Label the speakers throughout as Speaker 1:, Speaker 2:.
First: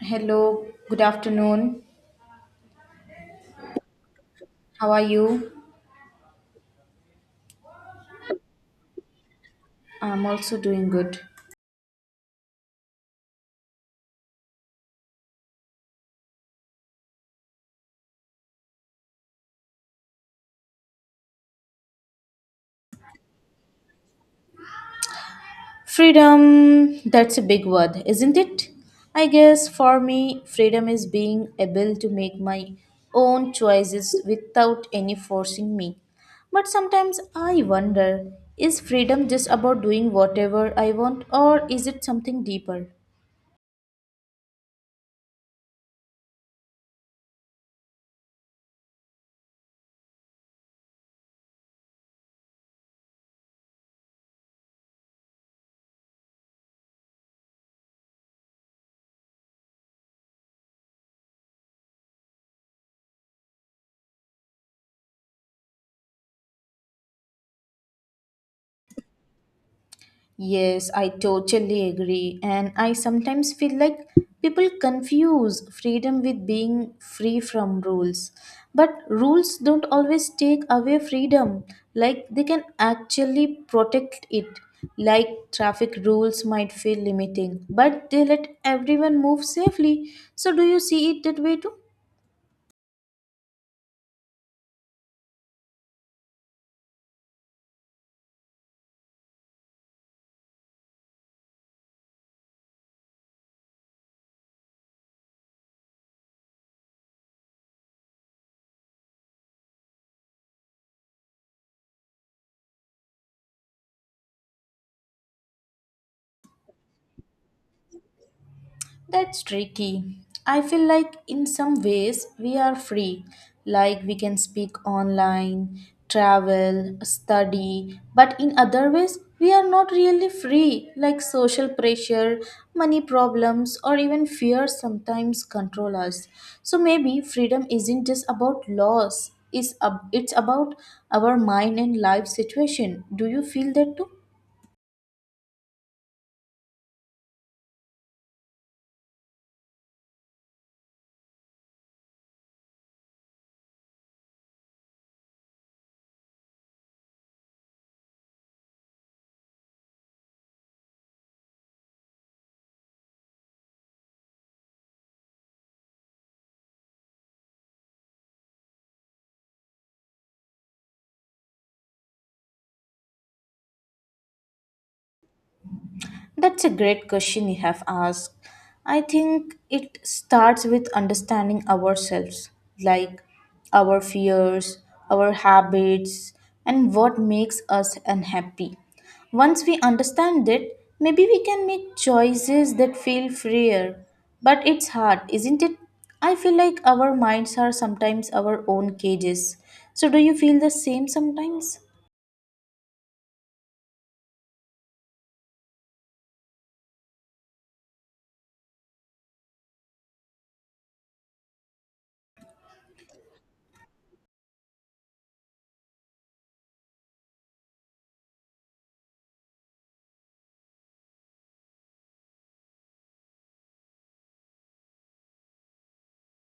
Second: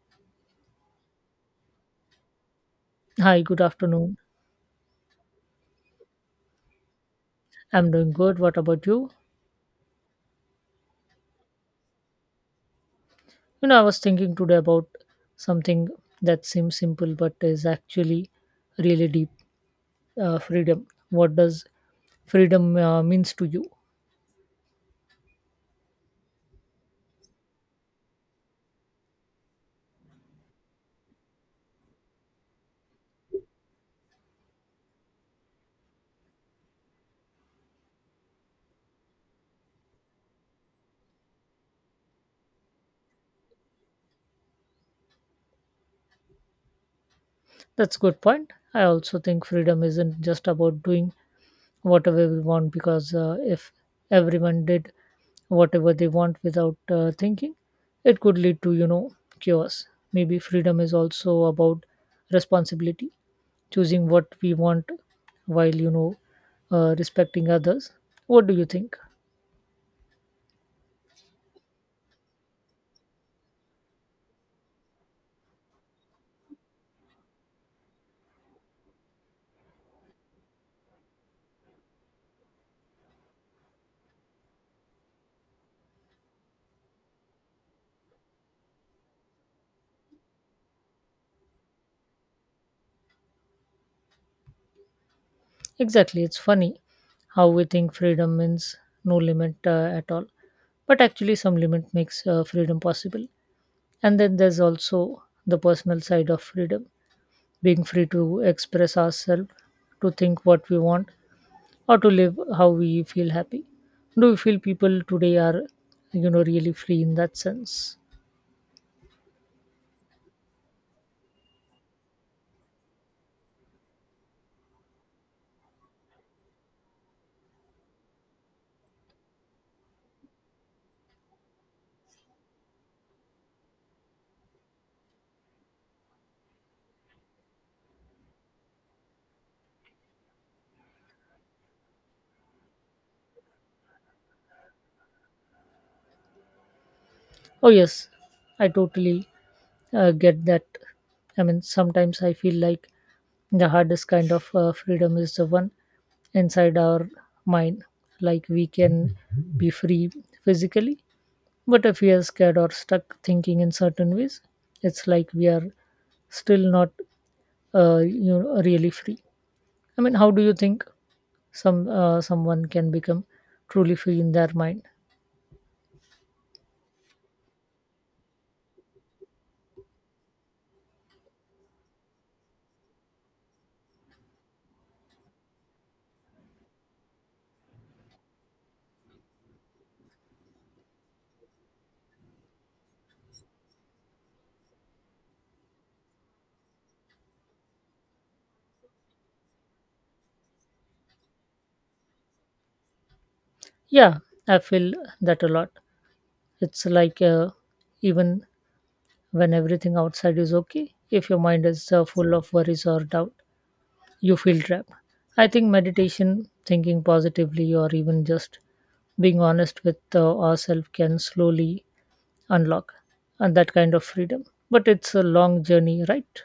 Speaker 1: Hello, good afternoon.
Speaker 2: Hi, good afternoon.
Speaker 1: How are you?
Speaker 2: I'm doing good. What about you?
Speaker 1: I'm also doing good.
Speaker 2: I was thinking today about something that seems simple but is actually really deep, freedom. What does freedom means to you?
Speaker 1: Freedom, that's a big word, isn't it? I guess for me, freedom is being able to make my own choices without any forcing me. But sometimes I wonder, is freedom just about doing whatever I want, or is it something deeper?
Speaker 2: That's a good point. I also think freedom isn't just about doing whatever we want because, if everyone did whatever they want without thinking, it could lead to, chaos. Maybe freedom is also about responsibility, choosing what we want while, respecting others. What do you think?
Speaker 1: Yes, I totally agree. And I sometimes feel like people confuse freedom with being free from rules. But rules don't always take away freedom, like, they can actually protect it. Like, traffic rules might feel limiting, but they let everyone move safely. So, do you see it that way too?
Speaker 2: Exactly. It's funny how we think freedom means no limit at all, but actually some limit makes freedom possible. And then there's also the personal side of freedom, being free to express ourselves, to think what we want, or to live how we feel happy. Do you feel people today are, really free in that sense?
Speaker 1: That's tricky. I feel like in some ways we are free, like we can speak online, travel, study, but in other ways we are not really free, like social pressure, money problems, or even fear sometimes control us. So maybe freedom isn't just about laws, it's, it's about our mind and life situation. Do you feel that too?
Speaker 2: Oh, yes, I totally get that. I mean, sometimes I feel like the hardest kind of freedom is the one inside our mind. Like we can be free physically, but if we are scared or stuck thinking in certain ways, it's like we are still not, really free. I mean, how do you think someone can become truly free in their mind?
Speaker 1: That's a great question you have asked. I think it starts with understanding ourselves, like our fears, our habits, and what makes us unhappy. Once we understand it, maybe we can make choices that feel freer. But it's hard, isn't it? I feel like our minds are sometimes our own cages. So, do you feel the same sometimes?
Speaker 2: Yeah, I feel that a lot. It's like, even when everything outside is okay, if your mind is full of worries or doubt, you feel trapped. I think meditation, thinking positively, or even just being honest with ourselves can slowly unlock and that kind of freedom. But it's a long journey, right?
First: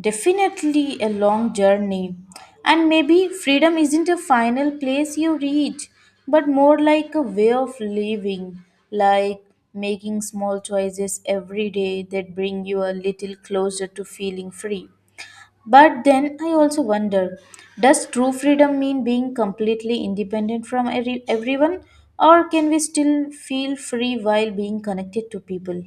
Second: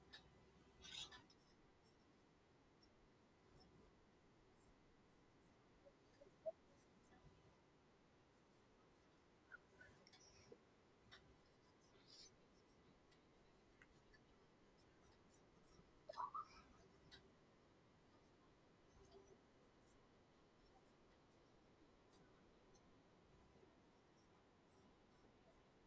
Speaker 1: Definitely a long journey. And maybe freedom isn't a final place you reach, but more like a way of living, like making small choices every day that bring you a little closer to feeling free. But then I also wonder, does true freedom mean being completely independent from everyone, or can we still feel free while being connected to people?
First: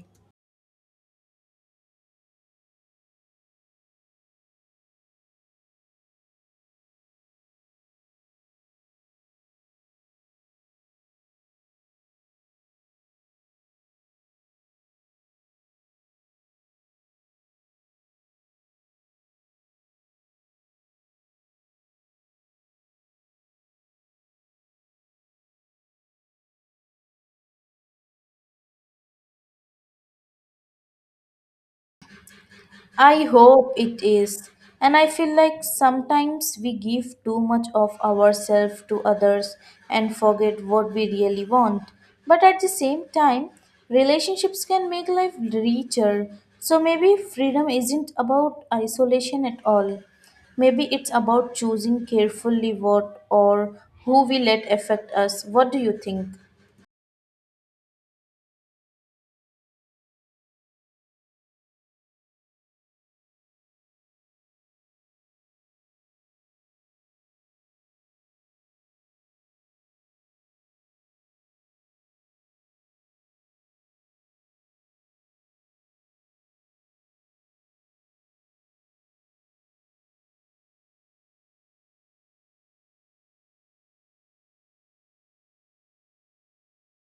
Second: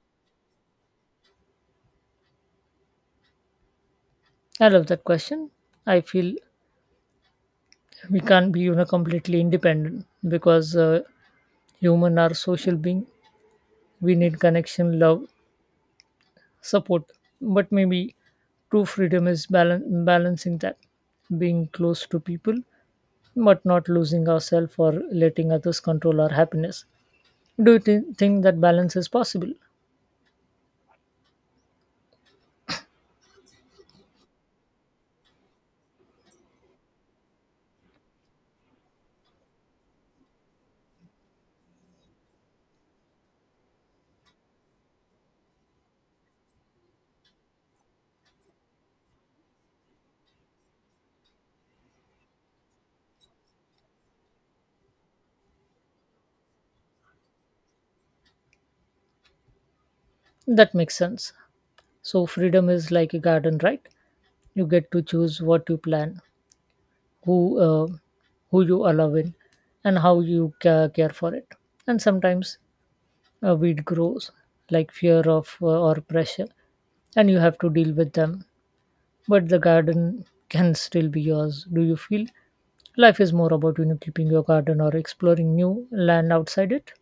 Speaker 2: I love that question. I feel we can't be, completely independent because, human are social being. We need connection, love, support, but maybe true freedom is balancing that, being close to people but not losing ourselves or letting others control our happiness. Do you think that balance is possible?
Speaker 1: I hope it is. And I feel like sometimes we give too much of ourselves to others and forget what we really want. But at the same time, relationships can make life richer. So maybe freedom isn't about isolation at all. Maybe it's about choosing carefully what or who we let affect us. What do you think?
Speaker 2: That makes sense. So freedom is like a garden, right? You get to choose what you plant, who, uh, who you allow in, and how you care for it. And sometimes a weed grows, like fear of, or pressure, and you have to deal with them, but the garden can still be yours. Do you feel life is more about, keeping your garden or exploring new land outside it?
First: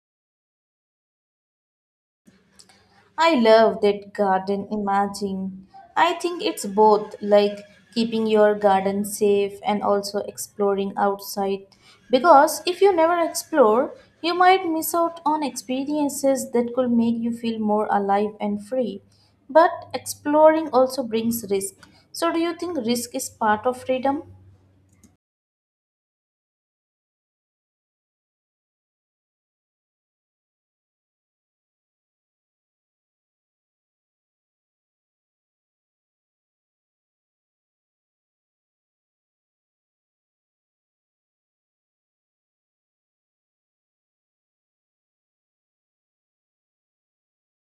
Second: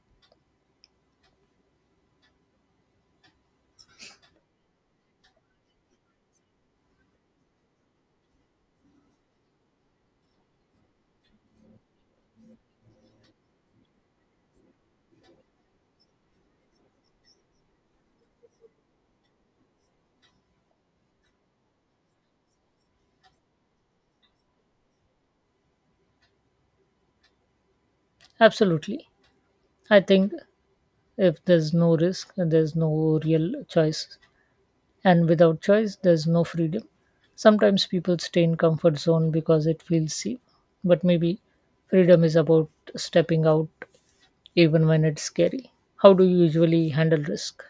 Speaker 1: I love that garden imaging. I think it's both, like keeping your garden safe and also exploring outside. Because if you never explore, you might miss out on experiences that could make you feel more alive and free. But exploring also brings risk. So, do you think risk is part of freedom?
Speaker 2: Absolutely. I think if there's no risk, there's no real choice, and without choice, there's no freedom. Sometimes people stay in comfort zone because it feels safe, but maybe freedom is about stepping out even when it's scary. How do you usually handle risk?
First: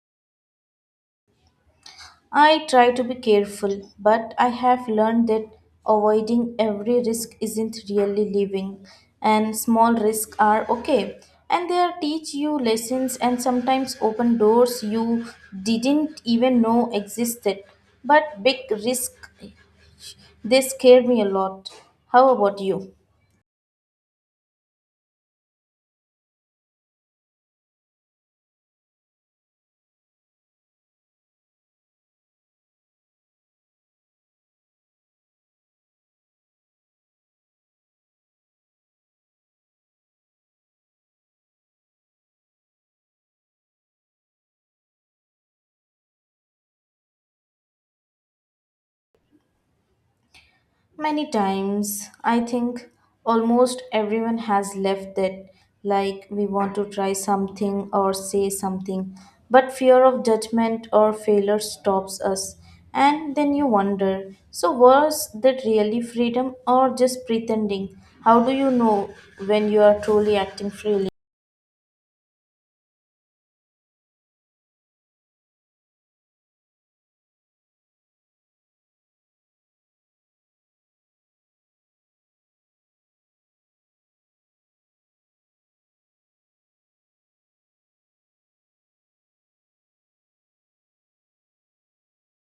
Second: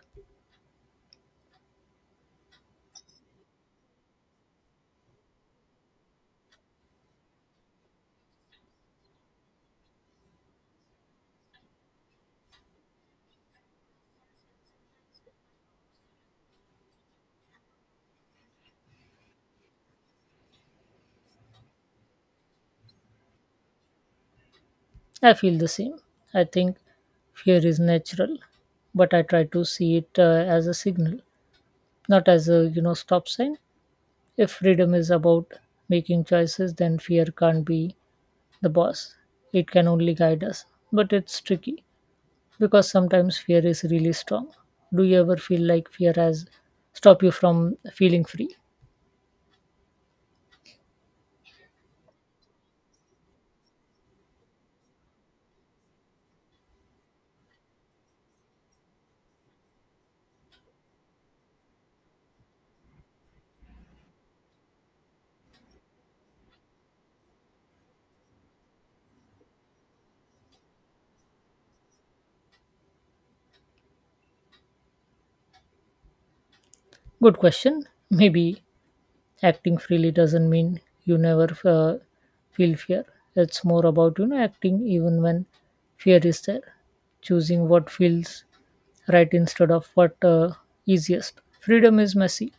Speaker 1: I try to be careful, but I have learned that avoiding every risk isn't really living, and small risks are okay. And they teach you lessons and sometimes open doors you didn't even know existed. But big risk, they scare me a lot. How about you?
Speaker 2: I feel the same. I think fear is natural, but I try to see it as a signal, not as a, stop sign. If freedom is about making choices, then fear can't be the boss. It can only guide us. But it's tricky because sometimes fear is really strong. Do you ever feel like fear has stopped you from feeling free?
Speaker 1: Many times, I think almost everyone has left that, like we want to try something or say something, but fear of judgment or failure stops us. And then you wonder, so, was that really freedom or just pretending? How do you know when you are truly acting freely?
Speaker 2: Good question. Maybe acting freely doesn't mean you never feel fear. It's more about, acting even when fear is there, choosing what feels right instead of what, easiest. Freedom is messy,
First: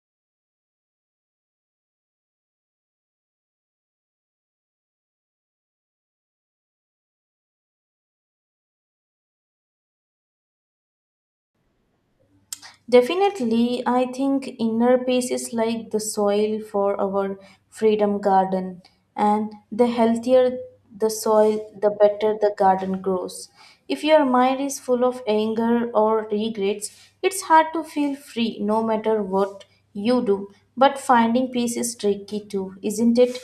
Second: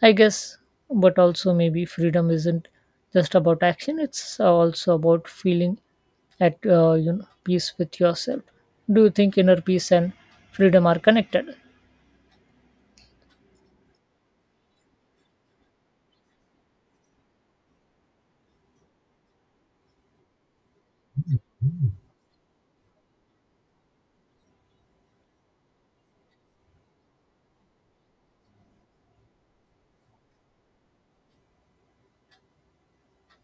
Speaker 2: I guess. But also maybe freedom isn't just about action, it's also about feeling at, peace with yourself. Do you think inner peace and freedom are connected?
Speaker 1: Definitely, I think inner peace is like the soil for our freedom garden, and the healthier the soil, the better the garden grows. If your mind is full of anger or regrets, it's hard to feel free no matter what you do. But finding peace is tricky too, isn't it?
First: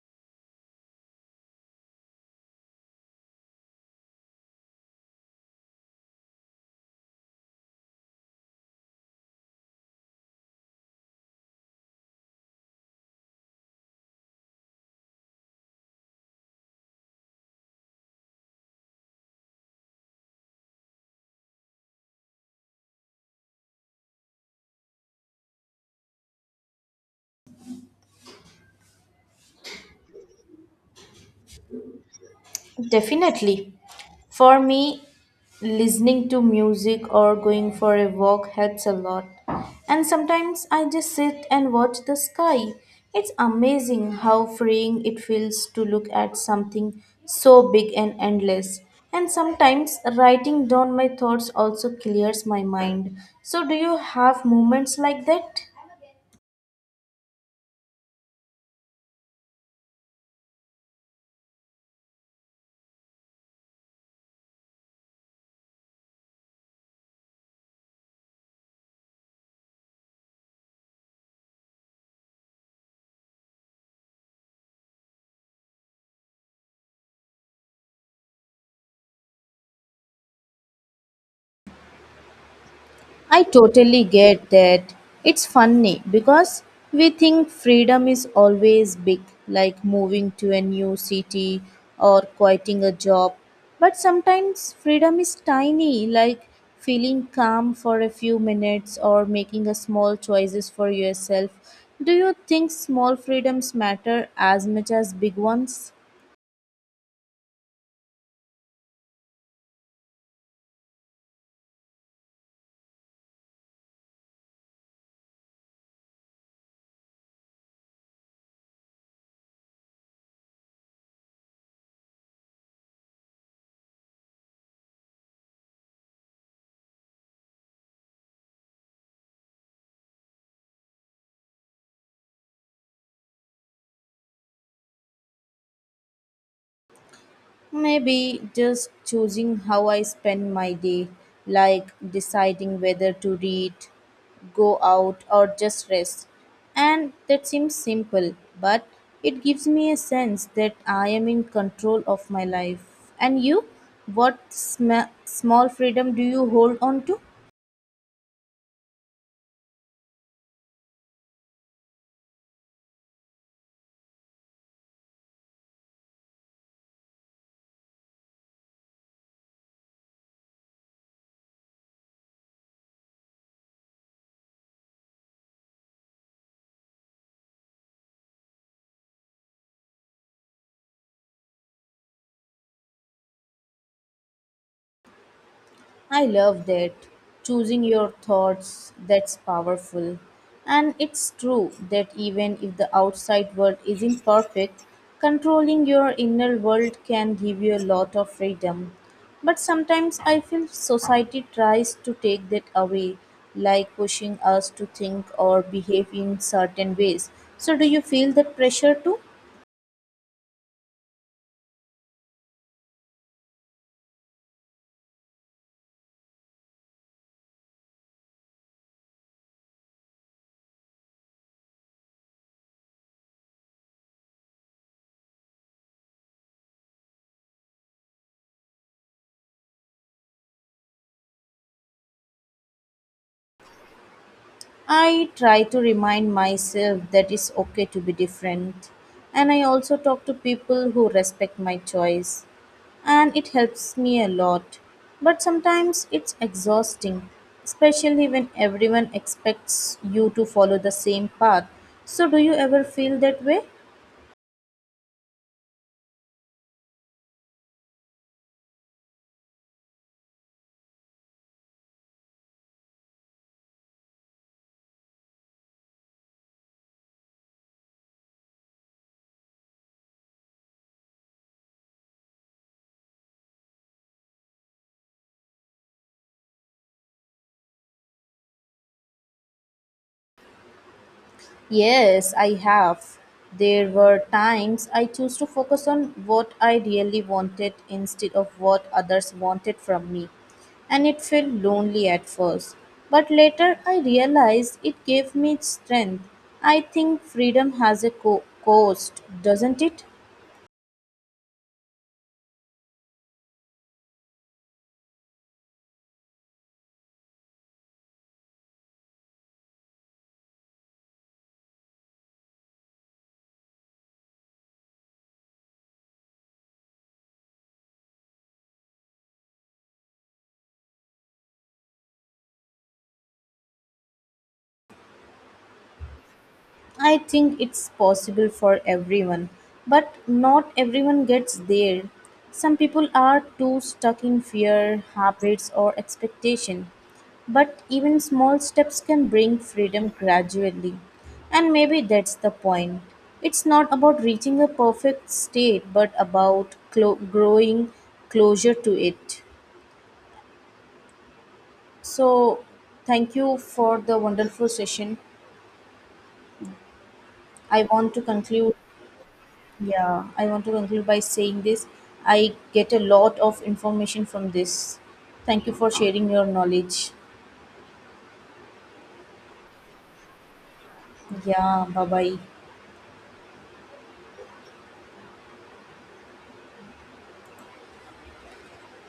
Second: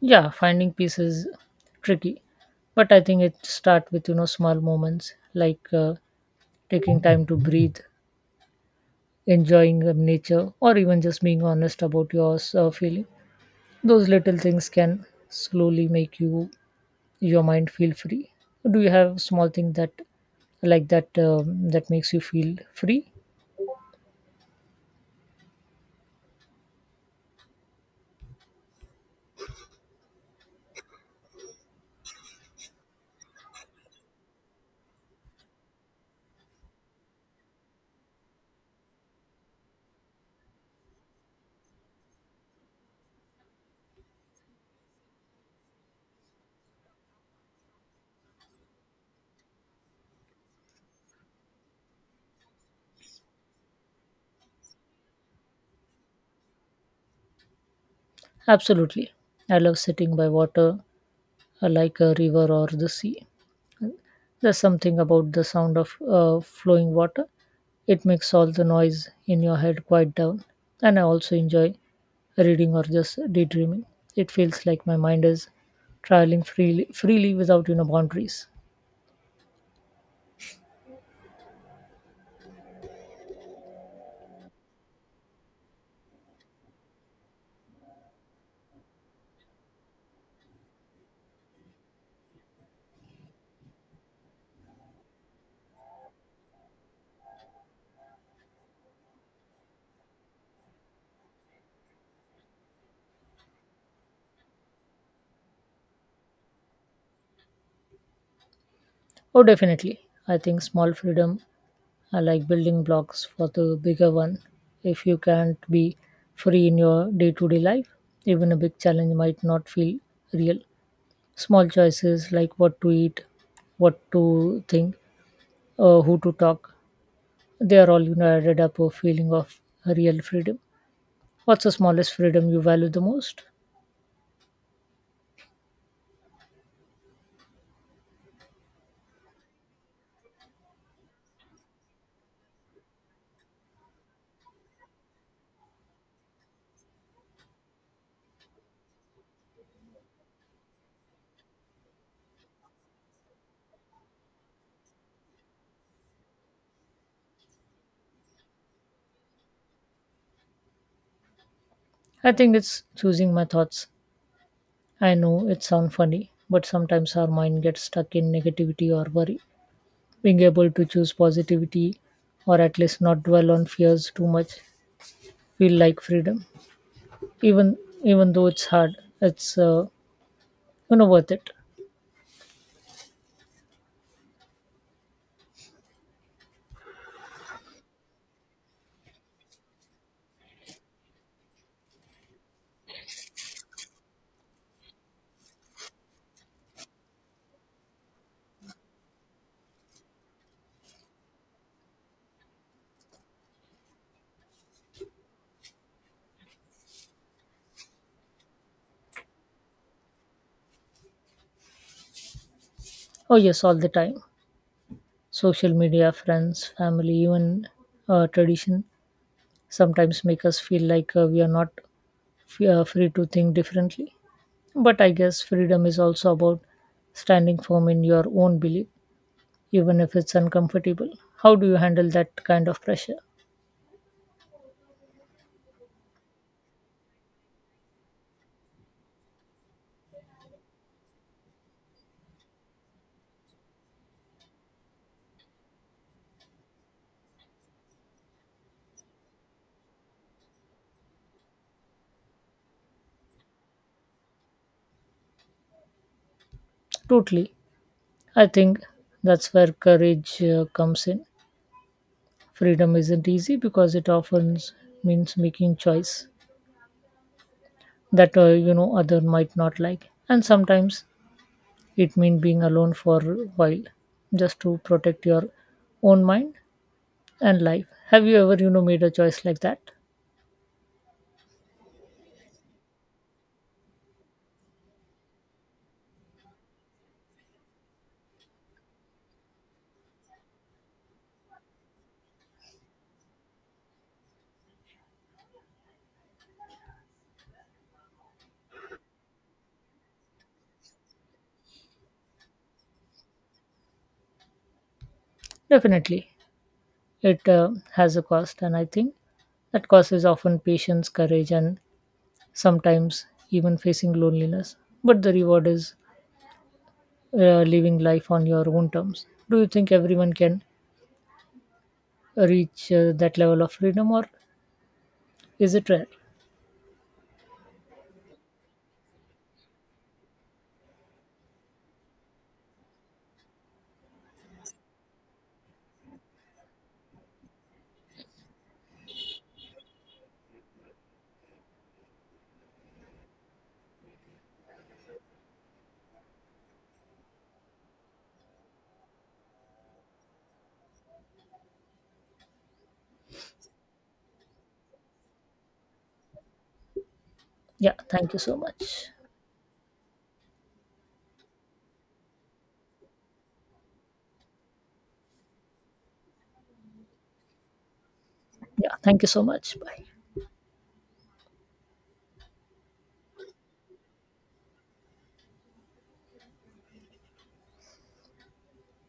Speaker 2: Yeah, finding peace is tricky, but I think it starts with, small moments like taking time to breathe, enjoying nature, or even just being honest about your feeling. Those little things can slowly make you your mind feel free. Do you have small thing that like that, that makes you feel free?
Speaker 1: Definitely. For me, listening to music or going for a walk helps a lot. And sometimes I just sit and watch the sky. It's amazing how freeing it feels to look at something so big and endless. And sometimes writing down my thoughts also clears my mind. So, do you have moments like that?
Speaker 2: Absolutely, I love sitting by water, like a river or the sea. There's something about the sound of flowing water. It makes all the noise in your head quiet down. And I also enjoy reading or just daydreaming. It feels like my mind is traveling freely, freely without, boundaries.
Speaker 1: I totally get that. It's funny because we think freedom is always big, like moving to a new city or quitting a job. But sometimes freedom is tiny, like feeling calm for a few minutes or making a small choices for yourself. Do you think small freedoms matter as much as big ones?
Speaker 2: Oh, definitely. I think small freedom are like building blocks for the bigger one. If you can't be free in your day-to-day life, even a big challenge might not feel real. Small choices like what to eat, what to think, who to talk. They are all, added up a feeling of real freedom. What's the smallest freedom you value the most?
Speaker 1: Maybe just choosing how I spend my day, like deciding whether to read, go out, or just rest. And that seems simple, but it gives me a sense that I am in control of my life. And you? What small freedom do you hold on to?
Speaker 2: I think it's choosing my thoughts. I know it sounds funny, but sometimes our mind gets stuck in negativity or worry. Being able to choose positivity or at least not dwell on fears too much feel like freedom. Even Even though it's hard, it's, worth it.
Speaker 1: I love that. Choosing your thoughts, that's powerful. And it's true that even if the outside world isn't perfect, controlling your inner world can give you a lot of freedom. But sometimes I feel society tries to take that away, like pushing us to think or behave in certain ways. So, do you feel that pressure too?
Speaker 2: Oh yes, all the time. Social media, friends, family, even tradition sometimes make us feel like we are not free to think differently. But I guess freedom is also about standing firm in your own belief, even if it's uncomfortable. How do you handle that kind of pressure?
Speaker 1: I try to remind myself that it's okay to be different. And I also talk to people who respect my choice. And it helps me a lot. But sometimes it's exhausting, especially when everyone expects you to follow the same path. So, do you ever feel that way?
Speaker 2: Totally. I think that's where courage comes in. Freedom isn't easy because it often means making choice that, other might not like, and sometimes it means being alone for a while just to protect your own mind and life. Have you ever, made a choice like that?
Speaker 1: Yes, I have. There were times I chose to focus on what I really wanted instead of what others wanted from me, and it felt lonely at first. But later I realized it gave me strength. I think freedom has a cost, doesn't it?
Speaker 2: Definitely. It has a cost, and I think that cost is often patience, courage, and sometimes even facing loneliness. But the reward is living life on your own terms. Do you think everyone can reach that level of freedom or is it rare?
Speaker 1: I think it's possible for everyone, but not everyone gets there. Some people are too stuck in fear, habits, or expectation. But even small steps can bring freedom gradually. And maybe that's the point. It's not about reaching a perfect state, but about growing closer to it. So, thank you for the wonderful session. I
Speaker 2: Yeah,
Speaker 1: want to
Speaker 2: thank you so
Speaker 1: conclude.
Speaker 2: much.
Speaker 1: Yeah, I want to conclude by saying this. I get a lot of information from this. Thank you for sharing your knowledge.
Speaker 2: Yeah, thank you so much, bye.
Speaker 1: Yeah, bye bye.